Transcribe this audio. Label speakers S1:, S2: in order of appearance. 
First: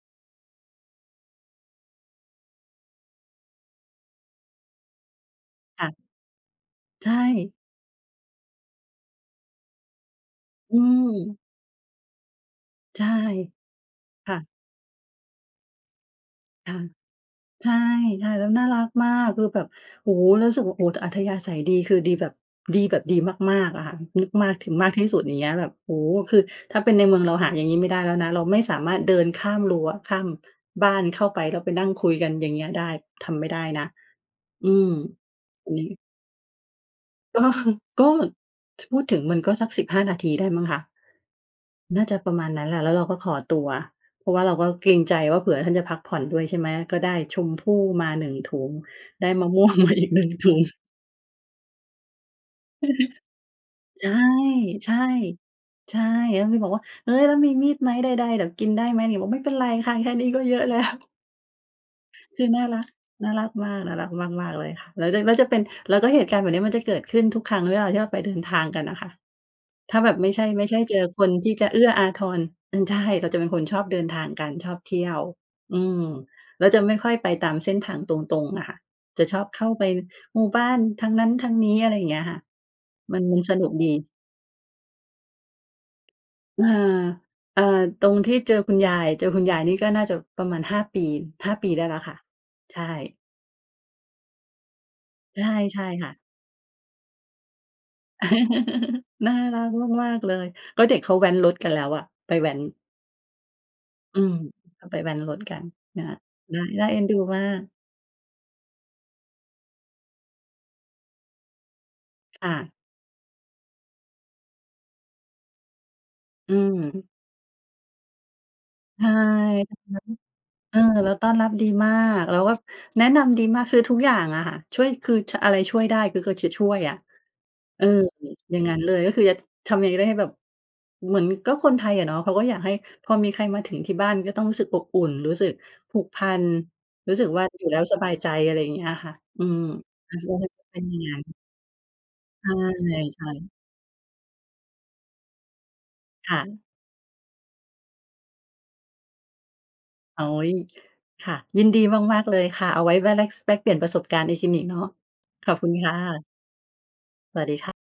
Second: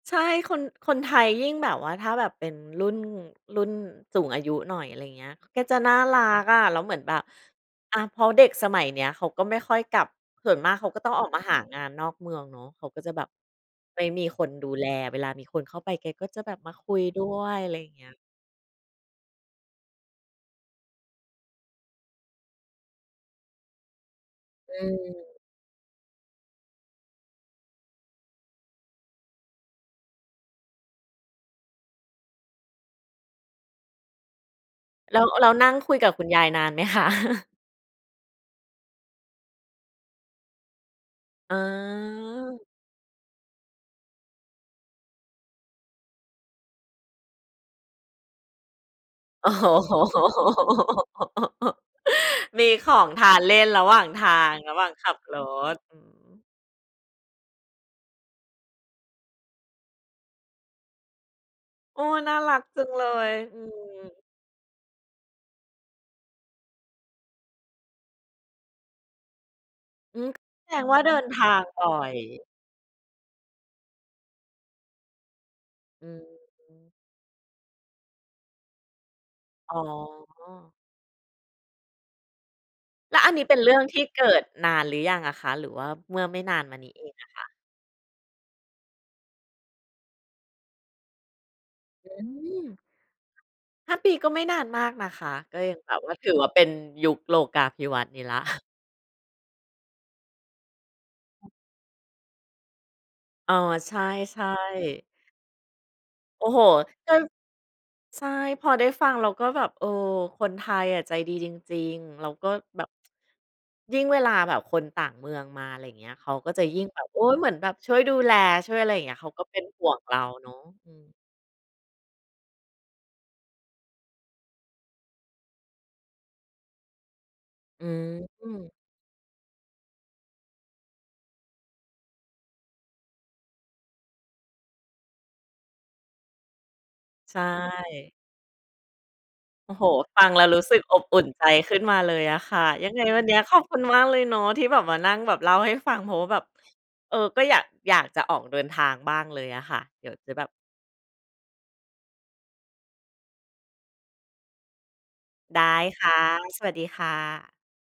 S1: ใช่ คน คนไทยยิ่งแบบว่าถ้าแบบเป็นรุ่น รุ่นสูงอายุหน่อย อะไรอย่างเงี้ย แกจะ
S2: ค่
S1: น่
S2: ะ
S1: ารักอะ แล้วเหมือน
S2: ใช
S1: แบบ
S2: ่
S1: อะ เพราะเด็กสมัยเนี้ยเขาก็ไม่ค่อยกลับ ส่วนมา
S2: อ
S1: ก
S2: ื
S1: เขาก็ต้องออกม
S2: ม
S1: าหางานนอกเมืองเนาะ เขาก
S2: ใ
S1: ็
S2: ช่
S1: จะแบบ ไม่มี
S2: ค่
S1: ค
S2: ะ
S1: นดูแล เวลามีคนเข้าไปแกก็จะแบบ
S2: ค
S1: มา
S2: ่ะ
S1: คุยด้วย
S2: ใช
S1: อะ
S2: ่
S1: ไรอย่างเงี้ย
S2: ๆ แล้วน่ารักมาก คือแบบ โอ้โฮ! แล้วรู้สึกว่า โอ้ อัธยาศัยดี คือดีแบบ ดีแบบดีมาก ๆ อะค่ะ ม มากถึ
S1: อ
S2: ง
S1: ื
S2: มากที่สุด อย
S1: ม
S2: ่างเงี้ย แบบ โอ้โฮ! คือถ้าเป็นในเมืองเราหาอย่างงี้ไม่ได้แล้วนะ เราไม่สามารถเดินข้ามรั้วข้าม บ้านเข้าไป แล้วไปนั่งคุยกัน อย่างเงี้ย ได้ ทำไม่ได้นะ อืม
S1: แล้ว แล้วน
S2: อุ
S1: ั่
S2: ๊
S1: งคุ
S2: ย
S1: ยกับคุณยายนาน ไหมคะ?
S2: ก็ ก็ ถ พูดถึงมันก็สัก 15 นาทีได้มั้งคะ น่าจะประมาณน
S1: เออ
S2: ั้นแหละ แล้วเราก็ขอตัว เพราะว่าเราก็เกรงใจว่า เผื่อท่านจะพักผ่อนด้วย ใช่ไหม ก็ได้ชมพู่มา 1 ถุง ได้ม
S1: อ
S2: ะ
S1: ๋อ
S2: ม่วง มาอีก 1 ถุง
S1: มีของทานเล่นระหว่า
S2: ใช
S1: ง
S2: ่
S1: ทาง ระหว่
S2: ใ
S1: า
S2: ช
S1: ง
S2: ่
S1: ขับรถ
S2: ใช
S1: อื
S2: ่
S1: อฮ
S2: แล้
S1: ึ
S2: วมีบอกว่า "เฮ้ย แล้วมีมีดไหม? ใด ๆ เดี๋ยวกินได้ไหมนี่?" บอก "ไม่เป็นไรค่ะ แค่นี้ก็เยอะแล้ว"
S1: โอ้! น่า
S2: คือ
S1: รั
S2: น
S1: ก
S2: ่า
S1: จ
S2: ร
S1: ั
S2: ัก
S1: งเล
S2: น
S1: ย
S2: ่ารัก
S1: อื
S2: มาก น่ารัก
S1: ม
S2: มาก ๆ เลยค่ะ หลังจากนั้นจะเป็น แล้วก็เหตุการณ์แบบเนี้ยมันจะเกิดขึ้นทุกครั้งเวลาที่เราไปเดินทางกันน่ะค่ะ ถ้าแบ
S1: อ
S2: บ
S1: ื
S2: ไม
S1: ม
S2: ่ใช่ ไม
S1: แ
S2: ่
S1: ส
S2: ใช
S1: ด
S2: ่
S1: ง
S2: เ
S1: ว
S2: จ
S1: ่า
S2: อ
S1: เดิ
S2: ค
S1: น
S2: น
S1: ทา
S2: ที่
S1: ง
S2: จะเอ
S1: บ
S2: ื
S1: ่
S2: ้
S1: อ
S2: ออา
S1: ย
S2: ทร อืม ใช่ เราจะเป็นคนชอบเดินทางกัน ชอบเที่ยว อืม
S1: อื
S2: เราจะไม
S1: ม
S2: ่ค่อยไปตามเส้นทางตรง ๆ อะค่ะ จะชอบเข้า
S1: อ๋
S2: ไปหมู่บ้า
S1: อ
S2: นทางนั้นทางนี้ อะไรอย่างเงี้ยค่ะ
S1: แ
S2: ม
S1: ล้
S2: ั
S1: ว
S2: น
S1: อัน
S2: มั
S1: น
S2: น
S1: ี้เ
S2: ส
S1: ป็น
S2: นุ
S1: เร
S2: ก
S1: ื่อง
S2: ดี
S1: ที่เกิดนานหรือยังอะคะ หรือว่าเมื่อไม่นา
S2: อ
S1: น
S2: า
S1: มานี้เองอะคะ?
S2: เอ่อ ตรงที่เจอคุณยาย เจอคุณยายนี่ก็น่าจะประมาณ 5 ปี 5 ปีได้แล้ว
S1: อ
S2: ค่ะ
S1: ืม
S2: ใช่
S1: 5 ปีก็ไม่นานมากนะคะ
S2: ใช่
S1: ก็ยั
S2: ใช
S1: ง
S2: ่
S1: แบบ
S2: ค
S1: ว
S2: ่
S1: ่
S2: ะ
S1: าถือว่าเป็นยุคโลกาภิวัตน์นี้แล้ว
S2: น่ารักมาก ๆ เลย ก็เด็กเขาแว้นรถกันแล้วอะ ไปแว้น
S1: อ๋อ ใช
S2: อืม
S1: ่
S2: ก็ไป
S1: ๆ
S2: แว้นรถกันนั่นแหละ
S1: โอ้
S2: น
S1: โ
S2: ่
S1: ฮ!
S2: า น่าเอ็นดูมาก
S1: ใช่ พอได้ฟังแล้วก็แบบ เออ คนไทยอะใจดีจริง ๆ เราก
S2: ค
S1: ็
S2: ่ะ
S1: แบบ ยิ่งเวลาแบบคนต่างเมืองมา อะไรอย่างเงี้ย เขาก
S2: อ
S1: ็
S2: ื
S1: จะยิ่งแบ
S2: ม
S1: บ โอ๊ย เหมือนแบบช่วยดูแล ช่วยอะไรอย
S2: ใ
S1: ่
S2: ช
S1: างเ
S2: ่
S1: งี้ย เขาก็เป็น
S2: แบบ
S1: ห่วงเราเนาะ
S2: นั้น เออ
S1: อื
S2: แล้
S1: ม
S2: วต้อนรับดีมาก แล้วก็แนะนำดีมาก คือทุกอย่างอะค่ะ ช่วยคือ ช อะไรช่วยได้คือก็จะช่วยอะ เ
S1: อ
S2: อ
S1: ื
S2: อ อย่าง
S1: ม
S2: งั้นเลย ก็คือ ช ทำยังไงก็ได้ให้แบบ เหมือนก็คนไทยอะเนาะ เขาก็อยากให้พอมีใครมาถึงที่บ้านก็ต้องรู้สึกอบอุ่น รู้สึกผูกพัน รู้สึก
S1: ใช
S2: ว่าอยู่แล้วสบา
S1: ่
S2: ยใจ อะไรอย่างเงี้ยอะค่ะ อืม
S1: โอ้โฮ! ฟังแล้วรู้ส
S2: เป
S1: ึ
S2: ็
S1: ก
S2: นอ
S1: อ
S2: ย่าง
S1: บ
S2: งั
S1: อ
S2: ้
S1: ุ
S2: น
S1: ่นใจขึ้นมาเลยอะ
S2: ใ
S1: ค่ะ ยังไงวั
S2: ช
S1: นเ
S2: ่
S1: นี้ย
S2: ๆ
S1: ขอบคุณมากเลยเนาะ ที่แบบมานั่งแบบเล่าให้ฟัง เพราะว่า
S2: ค
S1: แ
S2: ่
S1: บบ
S2: ะ
S1: เออ ก็อยาก อยากจะออกเดินทางบ้างเลยอะค่ะ เดี๋ยว
S2: โอ๊
S1: จะแบ
S2: ย
S1: บ
S2: ค่ะ ยินดีมาก ๆ เลยค่ะ เอาไว้ว่า เปลี่ยนประสบการณ์ เนาะ ขอบ
S1: ได
S2: คุณ
S1: ้
S2: ค่
S1: ค่ะ
S2: ะ
S1: สวัสดีค่
S2: สวัส
S1: ะ
S2: ดีค่ะ